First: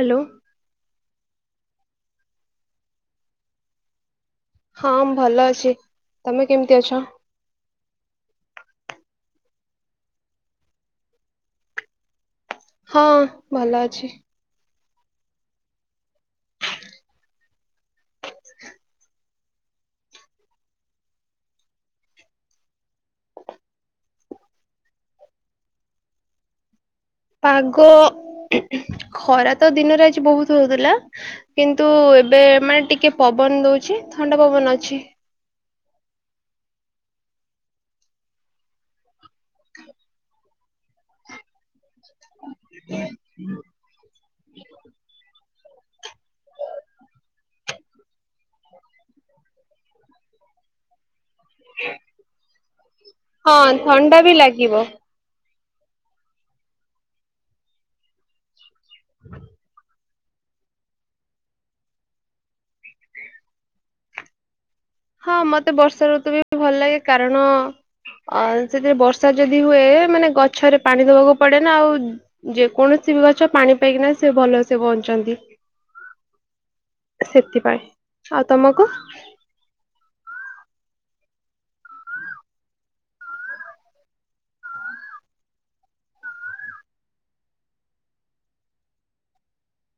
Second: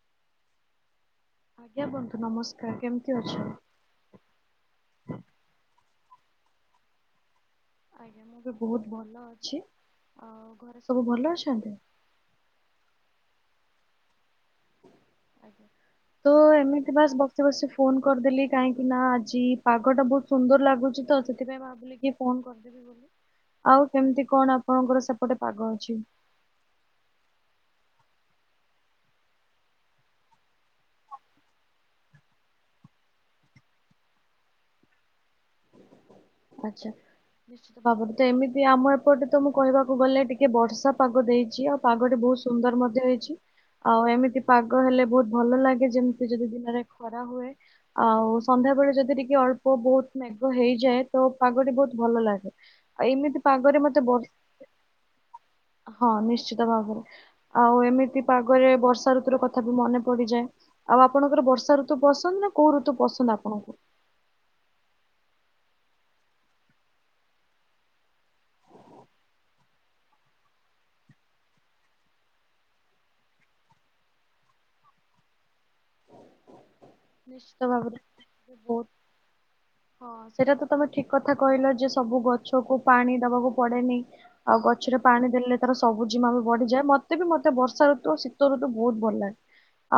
Hello. ଆଜ୍ଞା ବନ୍ଧୁ ନମସ୍କାର। କେମିତି ଅଛନ୍? ହଁ ଭଲ ଅଛି। ତମେ କେମିତି ଅଛ? ଆଜ୍ଞା ମୁଁ ବି ବହୁତ ଭଲ ଅଛି। ଆଉ ଘରେ ସବୁ ଭଲ ଅଛନ୍ତି। ହଁ ଭଲ ଅଛି। ତ ଏମିତି ବାସ ବସି ବସି ଫୋନ କରିଦେଲି। କାହିଁକି ନା ଆଜି ପାଗଟା ବହୁତ ସୁନ୍ଦର ଲାଗୁଛି ତ ସେଥିପାଇଁ ଭାବିଲିକି ଫୋନ କରିଦେବି ବୋଲି। ଆଉ କେମିତି କଣ ଆପଣଙ୍କର ସେପଟେ ପାଗ ଅଛି? ପାଗ ଖରା ତ ଦିନରେ ଆଜି ବହୁତ ହଉଥିଲା। କିନ୍ତୁ ଏବେ ମାନେ ଟିକେ ପବନ ଦଉଛି। ଥଣ୍ଡା ପବନ ଅଛି। ଆଚ୍ଛା। ନିଶ୍ଚିତ ଭାବରେ ତ ଏମିତି ଆମ ଏପଟେ ତ ମୁଁ କହିବାକୁ ଗଲେ ଟିକେ ବର୍ଷା ପାଗ ଦେଇଛି। ଆଉ ପାଗଟି ବହୁତ ସୁନ୍ଦର ମଧ୍ୟ ହେଇଛି। ଆଉ ଏମିତି ପାଗ ହେଲେ ବହୁତ ଭଲ ଲାଗେ। ଯେମିତି ଯଦି ଦିନରେ ଖରା ହୁଏ ଆଉ ସନ୍ଧ୍ୟା ବେଳେ ଯଦି ଟିକେ ଅଳ୍ପ ବହୁତ ମେଗ ହେଇଯାଏ। ତ ପାଗଟି ବହୁତ ଭଲ ଲାଗେ। ଆଉ ଏମିତି ପାଗରେ ମତେ ବ ଇଏ ବା। ହଁ ନିଶ୍ଚିତ ଭାବରେ ଆଉ ଏମିତି ପାଗରେ ବର୍ଷା ଋତୁର କଥା ବି ମନେ ପଡିଯାଏ ଆଉ ଆପଣଙ୍କର ବର୍ଷା ଋତୁ ପସନ୍ଦ ନା କୋଉ ଋତୁ ପସନ୍ଦ ଆପଣଙ୍କୁ। ହଁ ମତେ ବର୍ଷା ଋତୁ ବି ଭଲ ଲାଗେ। କାରଣ ଅ ସେଥିରେ ବର୍ଷା ଯଦି ହୁଏ। ମାନେ ଗଛରେ ପାଣି ଦବାକୁ ପଡେ ନା। ଆଉ ଯେକୌଣସି ବି ଗଛ ପାଣି ପାଇକିନା ସେ ଭଲସେ ବଞ୍ଚନ୍ତି। ନିଶ୍ଚିତ ସେଥିପାଇଁ। ଭାବରେ। ଆଉ ତମକୁ ବହୁତ ହଁ ସେଇଟା ତ ତମେ ଠିକ କଥା କହିଲ। ଯେ ସବୁ ଗଛକୁ ପାଣି ଦବାକୁ ପଡେନି। ଆଉ ଗଛରେ ପାଣି ଦେଲେ ତାର ସବୁଜିମା ବି ବଢିଯାଏ। ମତେ ବି ମତେ ବର୍ଷା ଋତୁ ଶୀତ ଋତୁ ବହୁତ ଭଲ ଲାଗେ।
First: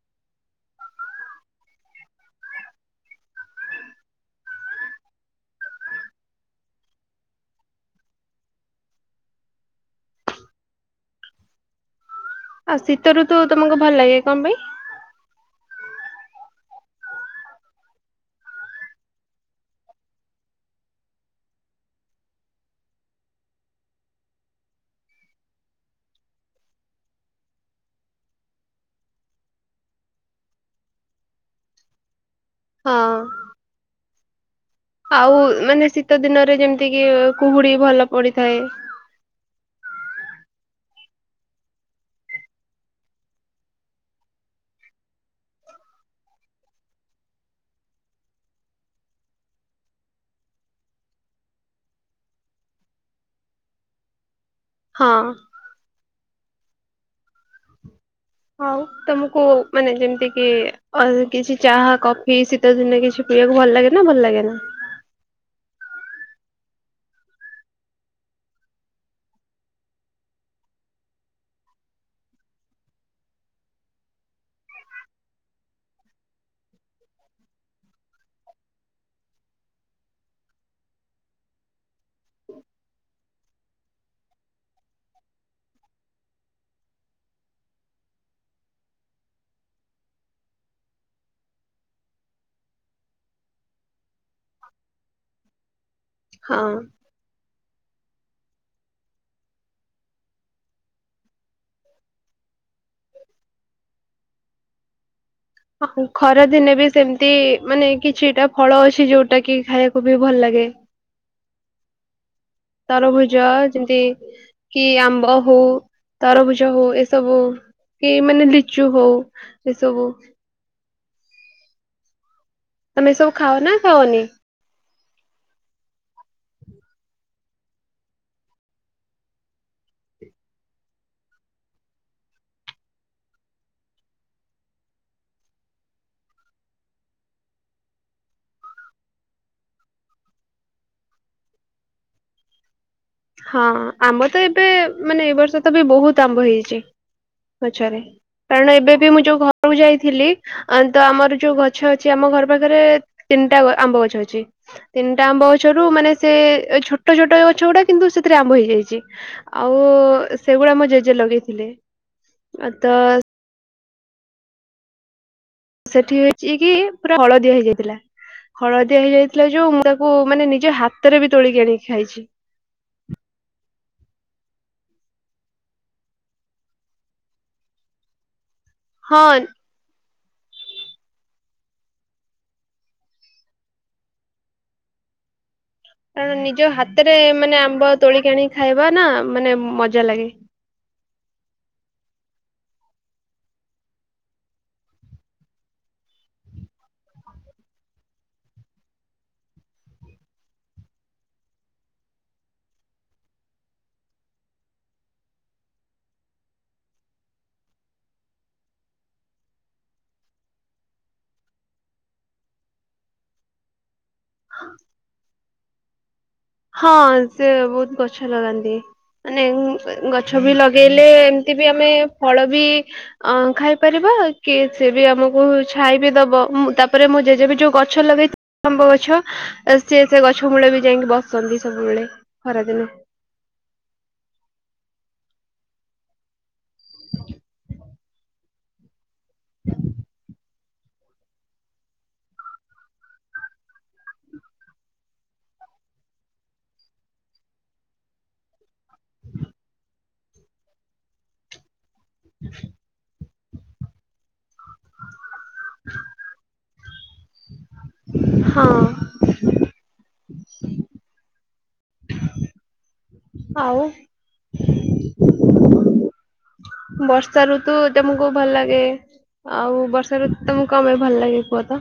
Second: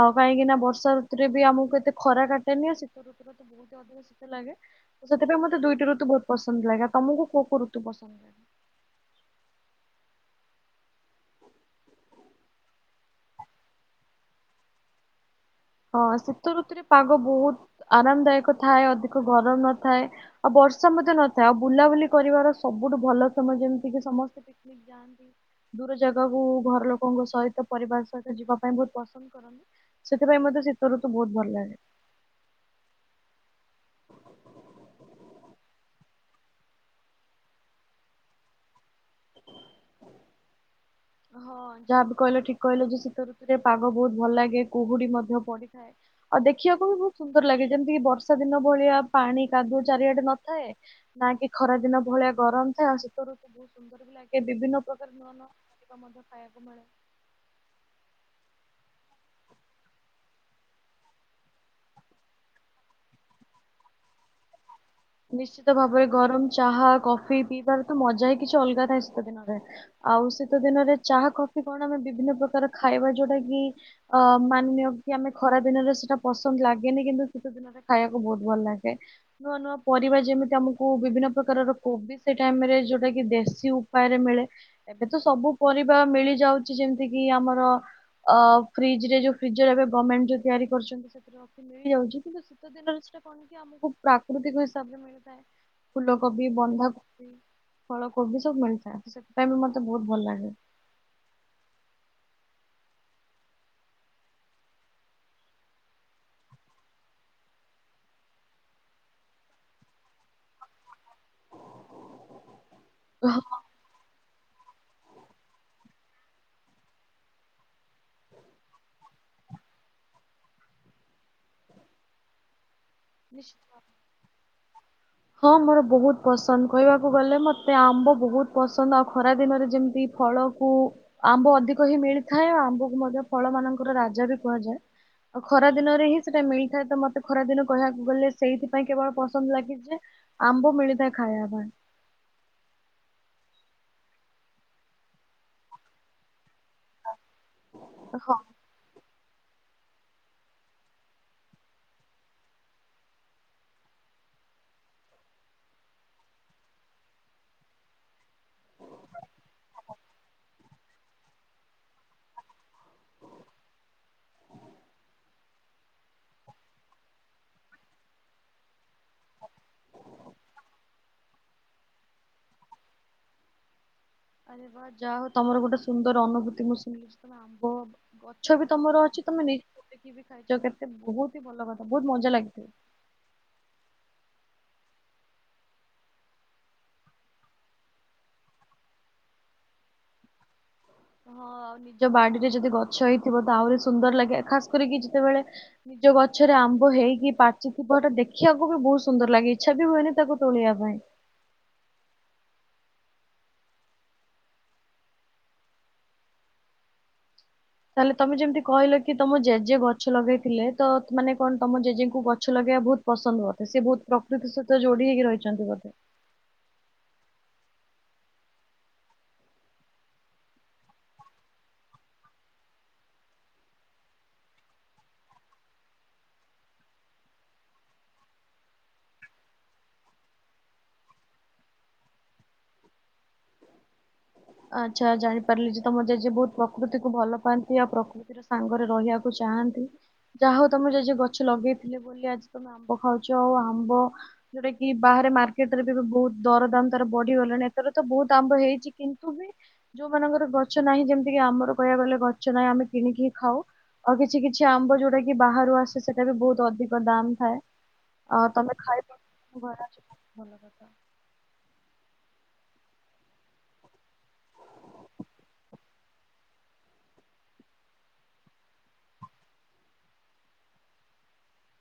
ଆଉ କାହିଁକି ନା ବର୍ଷାଋତୁରେ ବି ଆମକୁ ଏତେ ଖରା କାଟେନି। ଆ ଶୀତ ଋୁରେ ତ ବୋହୁ ବହୁତ ଅଧିକ ଶୀତ ଲାଗେ। ତ ସେଥିପାଇଁ ମତେ ଦୁଇଟି ଋତୁ ବହୁତ ପସନ୍ଦ ଲାଗେ। ତମକୁ କୋଉ କୋଉ ଋତୁ ପସନ୍ଦ ଲାଗେ? ଆଉ ଶୀତଋତୁ ତମକୁ ଭଲ ଲାଗେ କଣ ପାଇଁ? ହଁ ଶୀତ ଋତୁରେ ପାଗ ବହୁତ ଆରାମ ଦାୟକ ଥାଏ। ଅଧିକ ଗରମ ନଥାଏ। ଆଉ ବର୍ଷା ମଧ୍ୟ ନଥାଏ। ଆଉ ବୁଲାବୁଲି କରିବାର ସବୁଠୁ ଭଲ ସମୟ। ଯେମିତି କି ସମସ୍ତେ ପିକନିକ ଯାଆ ଦୂର ଜାଗାକୁ ଘର ଲୋକଙ୍କ ସହିତ ପରିବାର ସହିତ ଯିବା ପାଇଁ ବହୁତ ପସନ୍ଦ କରନ୍ତି। ସେଥିପାଇଁ ମୋତେ ଶୀତଋତୁ ବହୁତ ଭଲ ଲାଗେ। ହଁ। ଆଉ ମାନେ ଶୀତ ଦିନରେ ଯେମତି କିି କୁହୁଡି ଭଲ ପଡିଥାଏ। ହଁ ଯାହାବି କହିଲ ଠିକ କହିଲ। ଯେ ଶୀତ ଋତୁରେ ପାଗ ବହୁତ ଭଲ ଲାଗେ। କୁହୁଡି ମଧ୍ୟ ପଡିଥାଏ। ଆଉ ଦେଖିବାକୁ ବି ବହୁତ ସୁନ୍ଦର ଲାଗେ। ଯେମିତିକି ବର୍ଷା ଦିନ ଭଳିଆ ପାଣି କାଦୁଅ ଚାରିଆଡେ ନଥାଏ। ନା କି ଖରା ଦିନ ଭଳିଆ ଗରମ ଥାଏ। ଆଉ ଶୀତରୁ ବହୁତ ସୁନ୍ଦର ବି ଲାଗେ। ବିଭିନ୍ନ ସବୁ ହଁ। ପ୍ରକାର ନୂଆ ନୂଆ [unintelligible] ମଧ୍ୟ ଖାଇବାକୁ ମିଳେ। ହଉ ତମକୁ ମାନେ ଯେମିତି କି କିଛି ଚାହା କଫି ଶୀ ଶୀତ ଦିନେ କିଛି ପିଇବାକୁ ଭଲ ଲାଗେ ନା ଭଲ ଲାଗେନା। ନିଶ୍ଚିତ ଭାବରେ ଗରମ ଚାହା କଫି ପିଇବାର ତ ମଜା ହିଁ କିଛି ଅଲଗା ଥାଏ ଶୀତ ଦିନରେ। ଆଉ ଶୀତ ଦିନରେ ଚାହା, କଫି କଣ ଆମେ ବିଭିନ୍ନ ପ୍ରକାର ଖାଇବା ଯୋଉଟା କି। ଅ ମାନି ନିଅ କି ଆମେ ଖରା ଦିନରେ ସେଟା ପସନ୍ଦ ଲାଗେନି କିନ୍ତୁ ଶୀତ ଦିନ। ରେ ଖାଇବାକୁ ବହୁତ ଭଲ ଲାଗେ ନୂଆ ନୂଆ। ପରିବା ଯେମିତି ଆମକୁ ବିଭିନ୍ନ ପ୍ରକାରର କୋବି ସେ ଟାଇମରେ ଯୋଉଟା କି ଦେଶୀ ଉପାୟରେ ମିଳେ। ଏବେ ତ ସବୁ ପରିବା ମିଳି ଯାଉଛି ଯେମିତି କିି ଆମର। ଅ ଫ୍ରିଜ ରେ ଯୋଉ ଫ୍ରିଜର ଏବେ ଗମେଣ୍ଟ ଯୋଉ ତିଆରି କରିଛନ୍ତି ସେଥିରେ କଫି ମିଳିଯାଉଛି କିନ୍ତୁ ଶୀତ ଦିନରେ ସେଟା କଣ କି ଆମକୁ ପ୍ରାକୃତିକ ହିସାବରେ ମିଳୁଥାଏ ଫୁଲକୋବି, ହଁ। ବନ୍ଧାକ ବି ଫଳକୋବି ସବୁ ମିଳିଥାଏ ସେଥିପାଇଁ ବି ମତେ ବହୁତ ଭଲ ଲାଗେ। ଅ ହୁଁ ଖରାଦିନେ ବି ସେମିତି ମାନେ କିଛିଟା ଫଳ ଅଛି ଯୋଉଟା କି ଖାଇବାକୁ ବି ଭଲ ଲାଗେ। ତରଭୁଜ ଯେମିତି କି ଆମ୍ବ ହଉ ତରଭୁଜ ହଉ ଏସବୁ। କି ମାନେ ଲିଚୁ ହଉ ଏସବୁ। ତମେ ସବୁ ନିଶ୍ଚୟ ଖାଅ ନା ଖାଅନି? ହଁ ମୋର ବହୁତ ପସନ୍ଦ କହିବାକୁ ଗଲେ ମତେ ଆମ୍ବ ବହୁତ ପସନ୍ଦ ଆଉ ଖରା ଦିନରେ ଯେମିତି। ଫଳକୁ ଆମ୍ବ ଅଧିକ ହିଁ ମିଳିଥାଏ ଆମ୍ବକୁ ମଧ୍ୟ ଫଳ ମାନଙ୍କର ରାଜା ବି କୁହାଯାଏ। ଆଉ ଖରା ଦିନରେ ହିଁ ସେଟା ମିଳିଥାଏ ତ ମତେ ଖରା ଦିନ। କହିବାକୁ ଗଲେ ସେଇଥିପାଇଁ କେବଳ ପସନ୍ଦ ଲାଗେ ଯେ ଆମ୍ବ ମିଳିଥାଏ ଖାଇବା ପାଇଁ। ହଁ ଆମର ତ ଏବେ ମାନେ ଏ ବର୍ଷ ତ ବି ବହୁତ ଆମ୍ବ ହେଇଛି। ପଚାରେ ହଁ କାରଣ ଏବେ ବି ମୁଁ ଯୋଉ ଘରକୁ ଯାଇଥିଲି। ଆଁ ତ ଆମର ଯୋଉ ଗଛ ଅଛି ଆମ ଘର ପାଖରେ ତିନ ଟା ଗ ଆମ୍ବ ଗଛ ଅଛି। ତିନଟା ଆମ୍ବ ଗଛରୁ ମାନେ ସେ ଏ ଛୋଟ ଛୋଟ ଗଛ ଗୁଡା କିନ୍ତୁ ସେଥିରେ ଆମ୍ୱ ହେଇଯାଇଛି ଆଉ ସେଗୁଡା ମୋ ଜେଜେ ଲଗେଇଥିଲେ। ଆ ତ। ସେଠି ହେଇଛି କି ପୁରା ହଳଦିଆ ହେଇଯାଇଥିଲା। ହଳଦିଆ ହେଇଯାଇଥିଲା ଯୋଉ ମୁଁ ତାକୁ ମାନେ ନିଜେ ହାତରେ ବି ତୋଳିକି ଆଣିକି ଖାଇଛି। ଆରେ ୱା ଯାହା ହଉ ତମର ଗୋଟେ ସୁନ୍ଦର ଅନୁଭୂତି ମୁଁ ଶୁଣିଲି ଯେ ତମେ ଆମ୍ବ ବ ଗଛ ବି ତମର ଅଛି ହଁ ତମେ ନି ତୋଳିକି ବି ଖାଇଛ କେତେ ବହୁତ ହି ଭଲ କଥା ବହୁତ ମଜା ଲାଗିଥି। କାରଣ ନିଜ ହାତରେ ମାନେ ଆମ୍ବ ତୋଳିିକି ଆଣି ଖାଇବ ନା ଉଁ ମାନେ ଉଁ ମଜା ଲାଗେ। ହଁ ନିଜ ବାଡିରେ ଯଦି ଗଛ ହେଇଥିବ ତ ଆହୁରି ସୁନ୍ଦର ଲାଗେ ଖାସ କରିକି ଯେତେବେଳେ। ନିଜ ଗଛରେ ଆମ୍ବ ହେଇକି ପାଚିଥିବଟା ଦେଖିବାକୁ ବି ବହୁତ ସୁନ୍ଦର ଲାଗେ ଇଚ୍ଛା ବି ହୁଏନି ତାକୁ ତୋଳିବା ପାଇଁ। ତାହେଲେ ତମେ ଯେମିତି କହିଲ କି ତମ ଜେଜେ ଗଛ ଲଗେଇଥିଲେ ତ ତ୍ ମାନେ କଣ ତମ ଜେଜେଙ୍କୁ ଗଛ ଲଗେଇବା ବହୁତ ପସନ୍ଦ ବୋଧେ ସେ ବହୁତ ପ୍ରକୃତି ସହିତ ଯୋଡି ହେଇକି ରହିଛନ୍ତି ବୋଧେ? ହଁ ସେ ବହୁତ ଗଛ ଲଗାନ୍ତି। ମାନେ ଉଁ ହୁଁ ଗଛ ବି ଲଗେଇଲେ ଏମିତି ବି ଆମେ ଫଳ ବି। ଅଁ ଖାଇପାରିବା କି ସେ ବି ଆମକୁ ଛାଇ ବିି ଦବ ମୁଁ ତାପରେ ମୋ ଜେଜେ ବି ଯୋଉ ଗଛ ଲଗେଇ ଆମ୍ବ ଗଛ ଏ ସେ ସେ ଗଛ ମୂଳେ ବି ଯାଇଙ୍କି ବସନ୍ତି ସବୁବେଳେ ଖରାଦିନେ। ଆଚ୍ଛା ଜାଣି ପାରିଲି ଯେ ତମ ଜେଜେ ବହୁତ ପ୍ରକୃତିକୁୁ ଭଲ ପାଆନ୍ତି ଆଉ ପ୍ରକୃତିର ସାଙ୍ଗରେ ରହିବା କୁ ଚାହାନ୍ତି ଯାହା ହଉ ତମ ଜେଜେ ଗଛ ଲଗେଇଥିଲେ ବୋଲି ଆଜି ତମ ଆମ୍ବ ଖାଉଛ ଆଉ ଆମ୍ବ। ଯୋଉଟା କି ବାହାରେ ମାର୍କେଟ ରେ ବି ଏବେ ବହୁତ ଦରଦାମ ତାର ବଢିଗଲାଣି ଏଥର ତ ବହୁତ ଆମ୍ବ ହେଇଛି କି ତୁ ବି ଯୋଉମାନଙ୍କର ଗଛ ନାହିଁ ଯେମିତିକି ଆମର କହିବାକୁ ଗଲେ ଗଛ ନାହିଁ ଆମେ କିଣିକି ହିଁ ଖାଉ। ଆଉ କିଛି କିଛି ଆମ୍ବ ଯୋଉଟା କି ବାହାରୁ ଆସେ ସେଟା ବି ବହୁତ ଅଧିକ ଦାମ୍ ଥାଏ। ଅ ହଁ ତମେ ଖାଇପାରୁ [inaudible] ଘରେ ଅଛି ଭଲ କଥା। ଆଉ। ବର୍ଷା ଋତୁ ତେମୁକୁ ଭଲ ଲାଗେ। ଆଉ ବର୍ଷା ଋତୁ ତମକୁ କଣ ପାଇଁ ଭଲ ଲାଗେ କୁହ ତ?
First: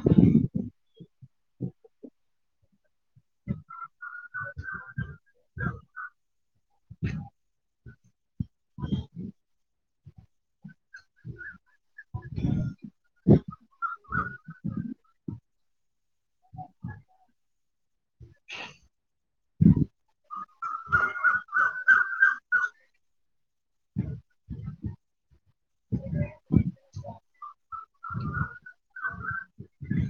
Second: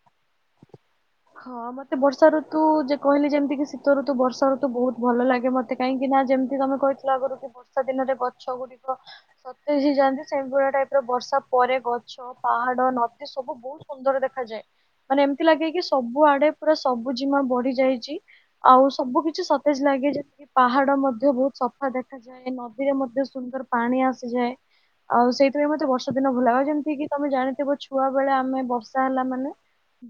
ହଁ ମତେ ବର୍ଷା ଋତୁ ଯେ କହିଲି ଯେମିତି କି ଶୀ ତ ଋତୁ ବର୍ଷା ଋତୁ ବହୁତ ଭଲ ଲାଗେ ମତେ କାହିଁକି ନା ଯେମିତି ତମେ କହିଥିଲ ଆଗରୁ କି ବର୍ଷା ଦିନରେ ବ ଗଛ ଗୁଡିକ ସତେଜ ହେଇ ଯାଆନ୍ତି ସେଙ୍ଗୁଳା ଟାଇପ୍ ର ବର୍ଷା ପରେ, ଗଛ, ପାହାଡ, ନଦୀ ସବୁ ବହୁତ ସୁନ୍ଦର ଦେଖାଯାଏ। ମାନେ ଏମିତି ଲାଗେ କି, ସବୁ ଆଡେ ପୁରା ସବୁ ଜିମା ବଢି ଯାଇଛି। ଆଉ, ସବୁ କିଛି ସତେଜ ଲାଗେ। ଯେମିତି ପାହାଡ ମଧ୍ୟ ବହୁତ ସଫା ଦେଖାଜା ଯାଏ ନଦୀରେ ମଧ୍ୟ ସୁନ୍ଦର ପାଣି ଆସିଯାଏ। ଆଉ, ସେଇଥିପାଇଁ ମତେ ବର୍ଷା ଦିନ ଭଲାଗେ। ଆଉ ଯେମିତି କିି ତମେ ଜାଣିଥିବ, ଛୁଆ ବେଳେ ଆମେ ବର୍ଷା ହେଲା ମାନେ,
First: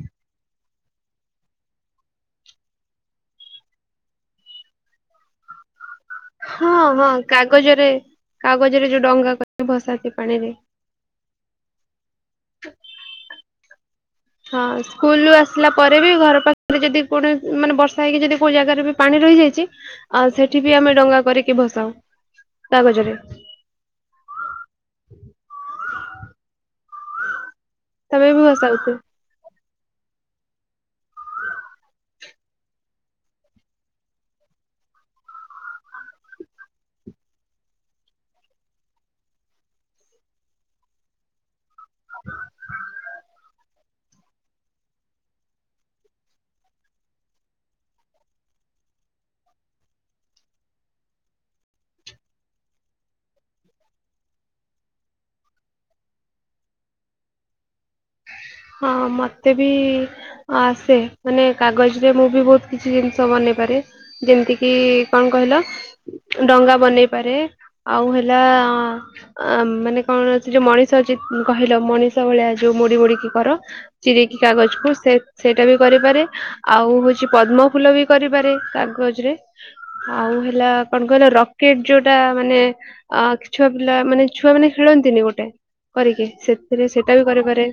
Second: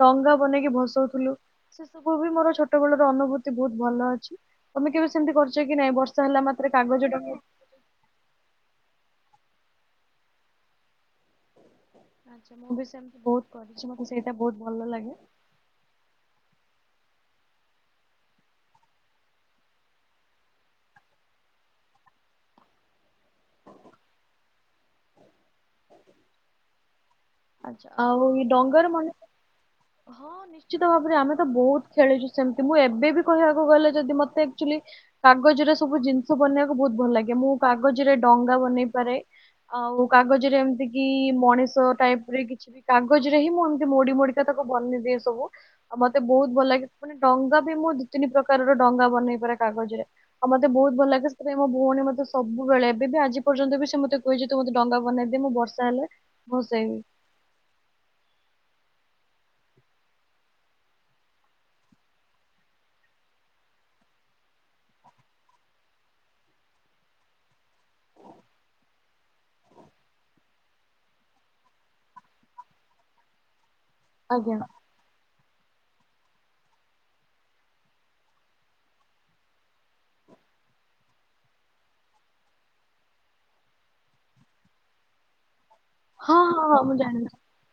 ଡଙ୍ଗା ବନେଇକି ଭସଉଥିଲୁ। ସେ ସବୁ ବି ମୋର ଛୋଟ ବେଳ ର ଅନୁଭୂତି ବହୁତ ଭଲ ଅଛି। ତମେ କେବେ ସେମିତି କରିଛ କି ନାଇଁ ବର୍ଷ ହଁ, ହଁ କାଗଜରେ କାଗଜରେ, ଯୋଉ ଡଙ୍ଗା କ [inaudible] କି ଭସାନ୍ତି ପାଣିରେ। ଆଛା, ମୁଁ ବି ସେମତି ବହୁତ କରିଛି। ମତେ ସେଇଟା ବହୁତ ହଁ ଭଲ ଲାଗେ। ସ୍କୁଲରୁ ଆସିଲା ପରେ ବି, ଘର ପାଖରେ ଯଦି କୌଣସି ମାନେ ବର୍ଷା ହେଇକି ଯଦି କୋଉ ଜାଗାରେ ବି ପାଣି ରହିଯାଇଛି! ଆଉ, ସେଠିବି ଆମେ ଡଙ୍ଗା କରିକି ଭସାଉ କାଗଜରେ। ଆ୍ଛା, ଆଉ ତମେ ବି ଡଙ୍ଗାର ଭସାଉଛ ମ [inaudible] ହଁ ନି ନିଶ୍ଚିତ ଭାବରେ, ଆମେ ତ ବହୁତ ଖେଳିଛୁ ସେମିତି ମୁଁ ଏବେ ବି କହିବାକୁ ଗଲେ, ଯଦି ମତେ ଆକ୍ଚୁଲି କାଗଜରେ ସବୁ ଜିନିଷ ବନେଇବାକୁ ବହୁତ ଭଲ ଲାଗେ। ମୁଁ କାଗଜରେ ଡଙ୍ଗା ବନେଇ ପାରେ। ଆଉ, କାଗଜରେ ଏମିତି କି ମଣିଷ ଟାଇପ୍ ରେ କିଛି ବି କାଗଜରେ ହି ମୁଁ, ଏମତି ମୋଡି ମୋଡିକା ତାକୁ ବନେ ଦିଏ ସବୁ। ଆଉ, ମତେ ବହୁତ ଭଲ ଲାଗେ। ମାନେ ଡଙ୍ଗା ବି ମୁଁ, ଦି ତିନି ପ୍ରକାରର ଡଙ୍ଗା ବନେଇ ପାରେ କାଗଜ ରେ। ଆଉ, ମତେ ବହୁତ ଭଲ ଲାଗେ। ସେଥିପାଇଁ ମୋ ଭଉଣୀ ମତେ ସବୁବେଳେ, ଏବେ ବି ଆଜି ପର୍ଯ୍ୟନ୍ତ ବି, ସେ ମତେ କହୁଛି ତୁ ମତେ ଡଙ୍ଗା ବନେଇଦେ। ମୁଁ ବର୍ଷା ହେଲେ ଭସେଇବି। ହଁ, ମତେ ବି ଆସେ, ମାନେ କାଗଜରେ ମୁଁ ବି ବହୁତ କିଛି ଜିନିଷ ବନେଇ ପାରେ। ଯେମିତି କିି-ଇ କଣ କହିଲ? ଡଙ୍ଗା ବନେଇ ପାରେ। ଆଉ ହେଲା-ଆ ଅ, ମାନେ କଣ? ସେ ଯୋଉ ମଣିଷ ଅଛି କହିଲ, ମଣିଷ ଭଳିଆ ଯୋଉ ମୋଡ଼ି ମୋଡ଼ିକି କର। ଚିରିକି ଆଜ୍ଞା କାଗଜକୁୁ ସେ ସେଇଟା ବି କରିପାରେ। ଆଉ, ହଉଛି ପଦ୍ମ ଫୁଲ ବି କରିପାରେ କାଗଜରେ। ଆଉ ହେଲା କଣ କହିଲ? ରକେଟ୍ ଯୋଉଟା ମାନେ ଅ ଛୁଆ ପିଲାମାନେ ଛୁଆମାନେ ଖେଳନ୍ତିନି ଗୋଟେ କରିକି, ହଁ ହଁ ହଁ ସେଥିରେ ମୁଁ ସେଇଟା ଜାଣିଲି ବି କରିପାରେ।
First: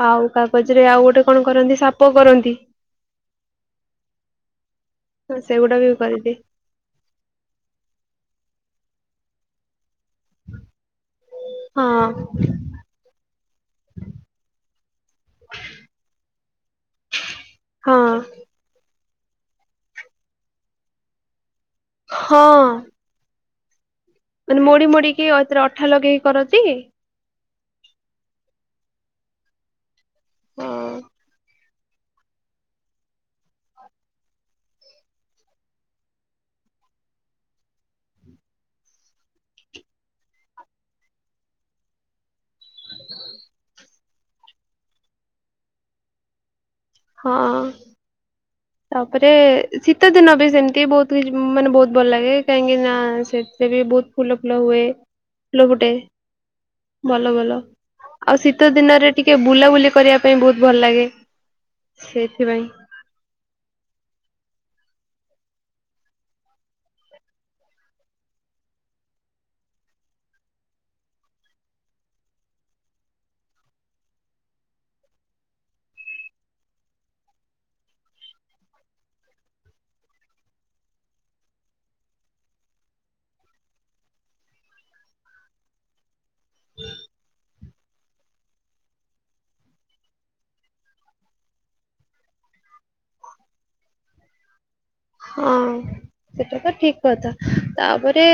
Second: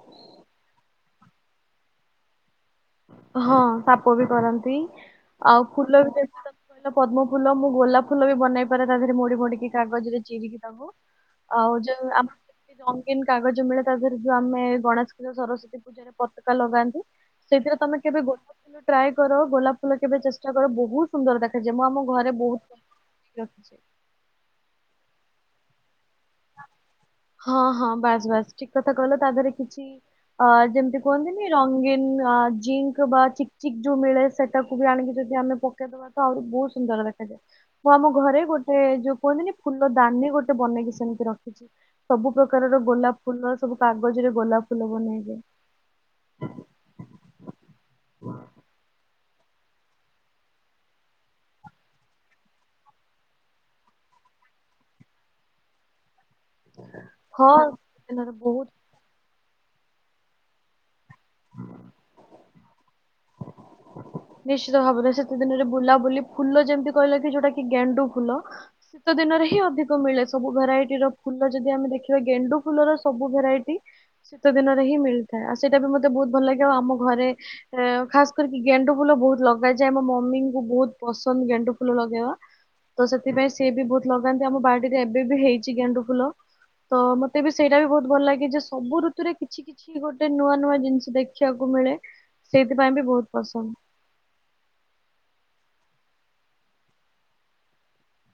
ଆଉ, କାଗଜରେ ଆଉ ଗୋଟେ କଣ କରନ୍ତି? ସାପ କରନ୍ତି। ହଁ, ସାପ ବି କରନ୍ତି। ଆଉ ସେଗୁଡା ଫୁଲ ବି କରିଦିଏ ପଦ୍ମ ଫୁଲ, ମୁଁ ଗୋଲାପ ଫୁଲ, ବି ବନେଇ ପାରେ, ତା ଦେହରେ ମୋଡି ମୋଡିକି କାଗଜରେ ଚିରିକି ତାକୁ ଆଉ, ଯୋଉ ହଁ ଆମ୍ ରଙ୍ଗୀନ୍ କାଗଜ ମିଳେ ତା' ଦେହରେ ଯୋଉ, ଆମେ ଗଣେଶ ପୂଜା, ସରସ୍ଵତୀ ପୂଜାରେ ପତକା ଲଗାନ୍ତି। ସେଥିରେ ତମେ ହଁ କେବେ ଗୋଲାପ ଫୁଲ ଟ୍ରାଏ କର। ଗୋଲାପ ଫୁଲ କେବେ ଚେଷ୍ଟା କର, ବହୁତ ସୁନ୍ଦର ଦେଖାଯାଏ। ମୁଁ ଆମ ଘରେ ହଁ ବହୁତ୍ ରଖିଛି। ମାନେ, ମୋଡି ମୋଡିକି ଅଥିରେ ଅଠା ଲଗେଇକି କରନ୍ତି। ହଁ, ହଁ, ବାସ୍ ବାସ୍ ଠିକ୍ କଥା କହିଲ। ତା' ଦେହରେ କିଛି ଅ ଯେମିତି କୁହନ୍ତିନି, ରଙ୍ଗୀନ ଅ ଜିଙ୍କ୍ ବା ଚିକ୍ ଚିକ୍ ଯୋଉ ମିଳେ। ସେଟାକୁ ବି ଆଣିକି ଯଦି ଆମେ ପକେଇଦବା ତ ଆହୁରି ବହୁତ ସୁନ୍ଦର ଦେଖାଯାଏ। ମୁଁ ଆମ ଘରେ ଗୋଟେ ଯୋଉ କୁହନ୍ତିନି, ଫୁଲ ଦାନି ଗୋଟେ ବନେଇକି ସେମିତି ରଖିଛି। ସବୁ ପ୍ରକାରର ଗୋଲାପ ଫୁଲ, ସବୁ କାଗଜରେ ଗୋଲାପ ଫୁଲ ବନେଇବେ। ହଁ। ତା'ପରେ ଶୀତ ଦିନ ବି ସେମିତି, ବହୁତ କିଛି ମାନେ ବହୁତ ଭଲ ଲାଗେ। କାହିଁକି ନା ସେଥିରେ ବି ବହୁତ ଫୁଲ ଫୁଲ ହୁଏ। ଫୁଲ ଗୋଟେ ଭଲ ହଁ ଭଲ ଦିନରେ ଆଉ, ବହୁତ ଶୀତ ଦିନରେ ଟିକେ ବୁଲାବୁଲି କରିବା ପାଇଁ ବହୁତ ଭଲ ଲାଗେ, ସେଥିପାଇଁ। ନିଶ୍ଚିତ ଭାବରେ, ଶୀତ ଦିନରେ ବୁଲାବୁଲି, ଫୁଲ ଯେମିତି କହିଲ କି ଯୋଉଟା କି ଗେଣ୍ଡୁ ଫୁଲ ଶୀତ ଦିନରେ ହିଁ ଅଧିକ ମିଳେ ସବୁ ଭେରାଇଟିର ଫୁଲ। ଯଦି ଆମେ ଦେଖିବା ଗେଣ୍ଡୁ ଫୁଲର ସବୁ ଭେରାଇଟି ଶୀତ ଦିନରେ ହିଁ ମିଳିଥାଏ। ଆଉ, ସେଇଟା ବି ମତେ ବହୁତ ଭଲ ଲାଗେ। ଆଉ, ଆମ ଘରେ-ଏ ଖାସ କରିକି ଗେଣ୍ଡୁ ଫୁଲ ବହୁତ୍ ଲଗାଯାଏ। ମୋ ମମିଙ୍କୁ ବହୁତ୍ ପସନ୍ଦ ଗେଣ୍ଡୁ ଫୁଲ ଲଗେଇବା। ତ ସେଥିପାଇଁ ସିଏ ବି ବହୁତ ଲଗାନ୍ତି। ଆମ ବାଡ଼ିରେ ଏବେ ବି ହେଇଛି ଗେଣ୍ଡୁ ଫୁଲ। ତ ମତେ ବି ସେଇଟା ବି ବହୁତ ଭଲ ଲାଗେ ଯେ ସବୁ ଋତୁରେ କିଛି କି କିଛି ଗୋଟେ ନୂଆ ନୂଆ ଜିନିଷ ଦେଖିବାକୁ ମିଳେ ସେଇଥିପାଇଁ ବି ବହୁତ ପସନ୍ଦ। ହଁ। ସେଇଟା ତ ଠିକ କଥା ତାପରେ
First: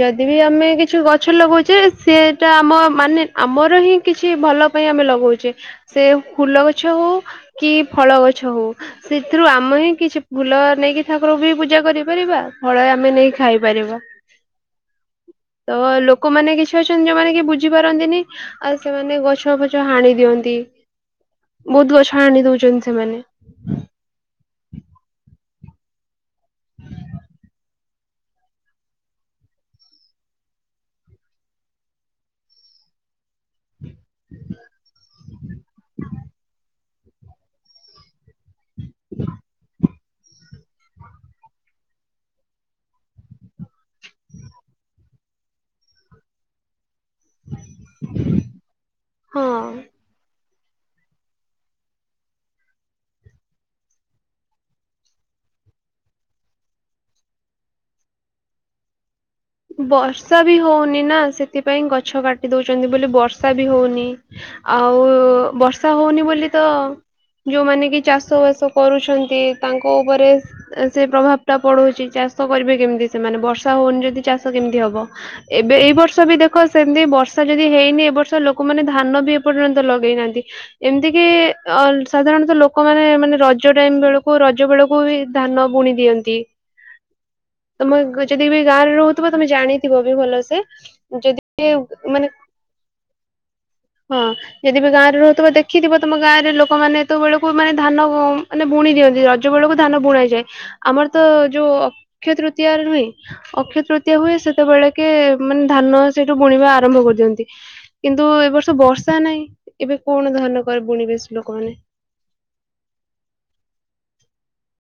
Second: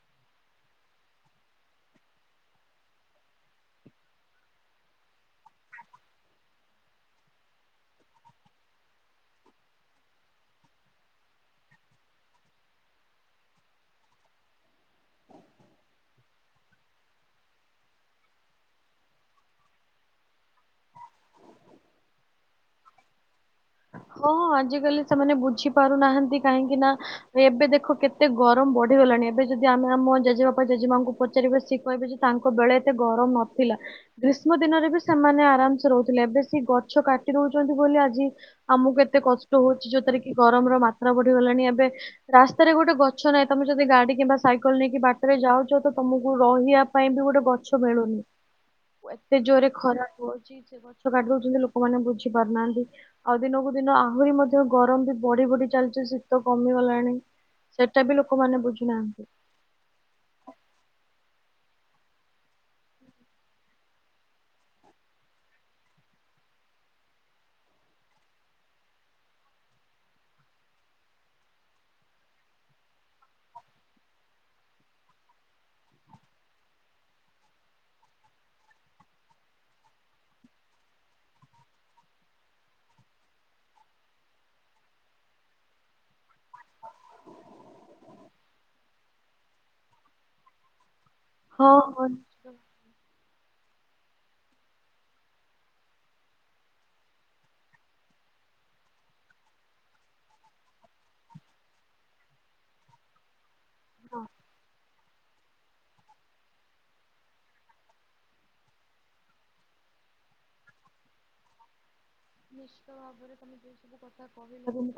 ଯଦି ବି ଆମେ କିଛି ଗଛ ଲଗାଉଛେ ସେଟା ଆମ ମାନେ ଆମର ହିଁ କିଛି ଭଲ ପାଇଁ ଆମେ ଲଗଉଛେ ସେ ଫୁଲ ଗଛ ହଉ କି ଫଳ ଗଛ ହଉ ସେଥିରୁ ଆମେ ହିଁ କିଛି ଫୁଲ ନେଇକି ଠାରଙ୍କୁ ବି ପୂଜା କରିପାରିବା ଫଳ ଆମେ ନେଇକି ଖାଇପାରିବା। ତ ଲୋକମାନେ କିଛି ଅଛନ୍ତି ଯୋଉମାନେ କି ବୁଝିପାରନ୍ତିନି ଆଉ ସେମାନେ ଗଛ ଫଛ ହାଣି ଦିଅନ୍ତି ବହୁତ ଗଛ ହାଣି ଦଉଛନ୍ତି ସେମାନେ ହଁ ଆଜିକାଲି ସେମାନେ ବୁଝି ପାରୁନାହାନ୍ତି କାହିଁକି ନା ଏବେ ଦେଖ କେ ଏତେ ଗରମ ବଢ଼ିଗଲାଣି ଏବେ ଯଦି ଆମେ ଆମ ଜେଜେବାପା ଜେଜେମାଆଙ୍କୁ ପଚାରିବା ସିଏ କହିବେ ଯେ ତାଙ୍କ ବେଳେ ଏତେ ଗରମ ନ ଥିଲା। ଗ୍ରୀଷ୍ମ ଦିନରେ ବି ସେମାନେ ଆରାମସେ ରହୁଥିଲେ। ଏବେ ସେ ଗଛ କାଟି ଦଉଛନ୍ତି ବୋଲି ଆଜି ଆମକୁ ଏତେ କଷ୍ଟ ହଉଛି ଯୋଉଥିରେ କି ଗରମର ମାତ୍ରା ବଢିଗଲାଣି ଏବେ। ରାସ୍ତାରେ ଗୋଟେ ଗଛ ନାହିଁ ତମେ ଯଦି ଗାଡି କିମ୍ବା ସାଇକେଲ ନେଇକି ବାଟରେ ଯାଉଛ ତମକୁ ରହିବା ପାଇଁ ବି ଗୋଟେ ଗଛ ମିଳୁନି ଏତେ ହଁ ଜୋରେ ଖରା ଗଛ କାଟି ଦଉଛନ୍ତି ଲୋକମାନେ ବୁଝି ପାରୁନାହାନ୍ତି। ଆଉ ଦିନକୁ ଦିନ ଆହୁରି ମଧ୍ୟ ଗରମ ବି ବଢି ବଢି ଚାଲିଛି ଶୀତ କମିଗଲାଣି। ସେଇଟା ବି ଲୋକମାନେ ବୁଝୁନାହାନ୍ତି। ବର୍ଷା ବି ହଉନି ନା ସେଥିପାଇଁ ଗଛ କାଟି ଦଉଛନ୍ତି ବୋଲି ବର୍ଷା ବି ହଉନି। ଆଉ ବର୍ଷା ହଉନି ବୋଲି ତ ଯୋଉମାନେ କି ଚାଷ ବାସ କରୁଛନ୍ତି ତାଙ୍କ ଉପରେ ସେ ପ୍ରଭାବ ଟା ପଡୁଛି ଚାଷ କରିବେ କେମିତି ସେମାନେ ବର୍ଷା ହଉନି ଯଦି ଚାଷ କେମିତି ହବ। ଏବେ ଏଇ ବର୍ଷ ବି ଦେଖ ସେମତି ବର୍ଷା ଯଦି ହେଇନି ଏ ବର୍ଷ ଲୋକମାନେ ଧାନ ବି ଏପର୍ଯ୍ୟନ୍ତ ଲଗେଇନାହାନ୍ତି। ଏମିତି କି ଅ ସାଧାରଣତଃ ଲୋକମାନେ ମାନେ ରଜ ଟାଇମ ବେଳକୁ ରଜ ବେଳକୁ କୁ ବି ଧାନ ବୁଣି ଦିଅନ୍ତି। ତମେ ଯଦି ବି ଗାଁରେ ରହୁ ଥିବ ତମେ ଜାଣିଥିବ ବି ଭଲ ସେ ହଁ ଯଦି ହଁ ମାନେ ନିଶ୍ଚିତ ହଁ। ଯଦି ବି ଗାଁରେ ରହୁଥିବ ଦେଖିଥିବ ତମ ଗାଁରେ ଲୋକମାନେ ଏତୋବେଳକୁ ମାନେ ଧାନ ମାନେ ବୁଣି ଦିଅନ୍ତି। ରଜ ରଜ ବେଳକୁ ଧାନ ବୁଣା ଯାଏ ଆମର ତ ଯୋଉ ଅକ୍ଷୟ ତୃତୀୟ ନୁହେଁ ଅକ୍ଷ ଭାବରେ ତୃତୀୟା ହଁ, ହୁଏ ସେତେବେଳେ କେ ମାନେ ଧାନ ସେଇଠୁ ବୁଣିବା ଆରମ୍ଭ କରିଦିଅନ୍ତି। କିନ୍ତୁ ଏ ବର୍ଷ ବର୍ଷା ନାହିଁ ଏବେ କଣ ଧାନ ବୁଣିବେ ସେ ଲୋକମାନେ। ନିଶ୍ଚିତ ଭାବରେ ତମେ ଯଉ ସବୁ କଥା କହିଲ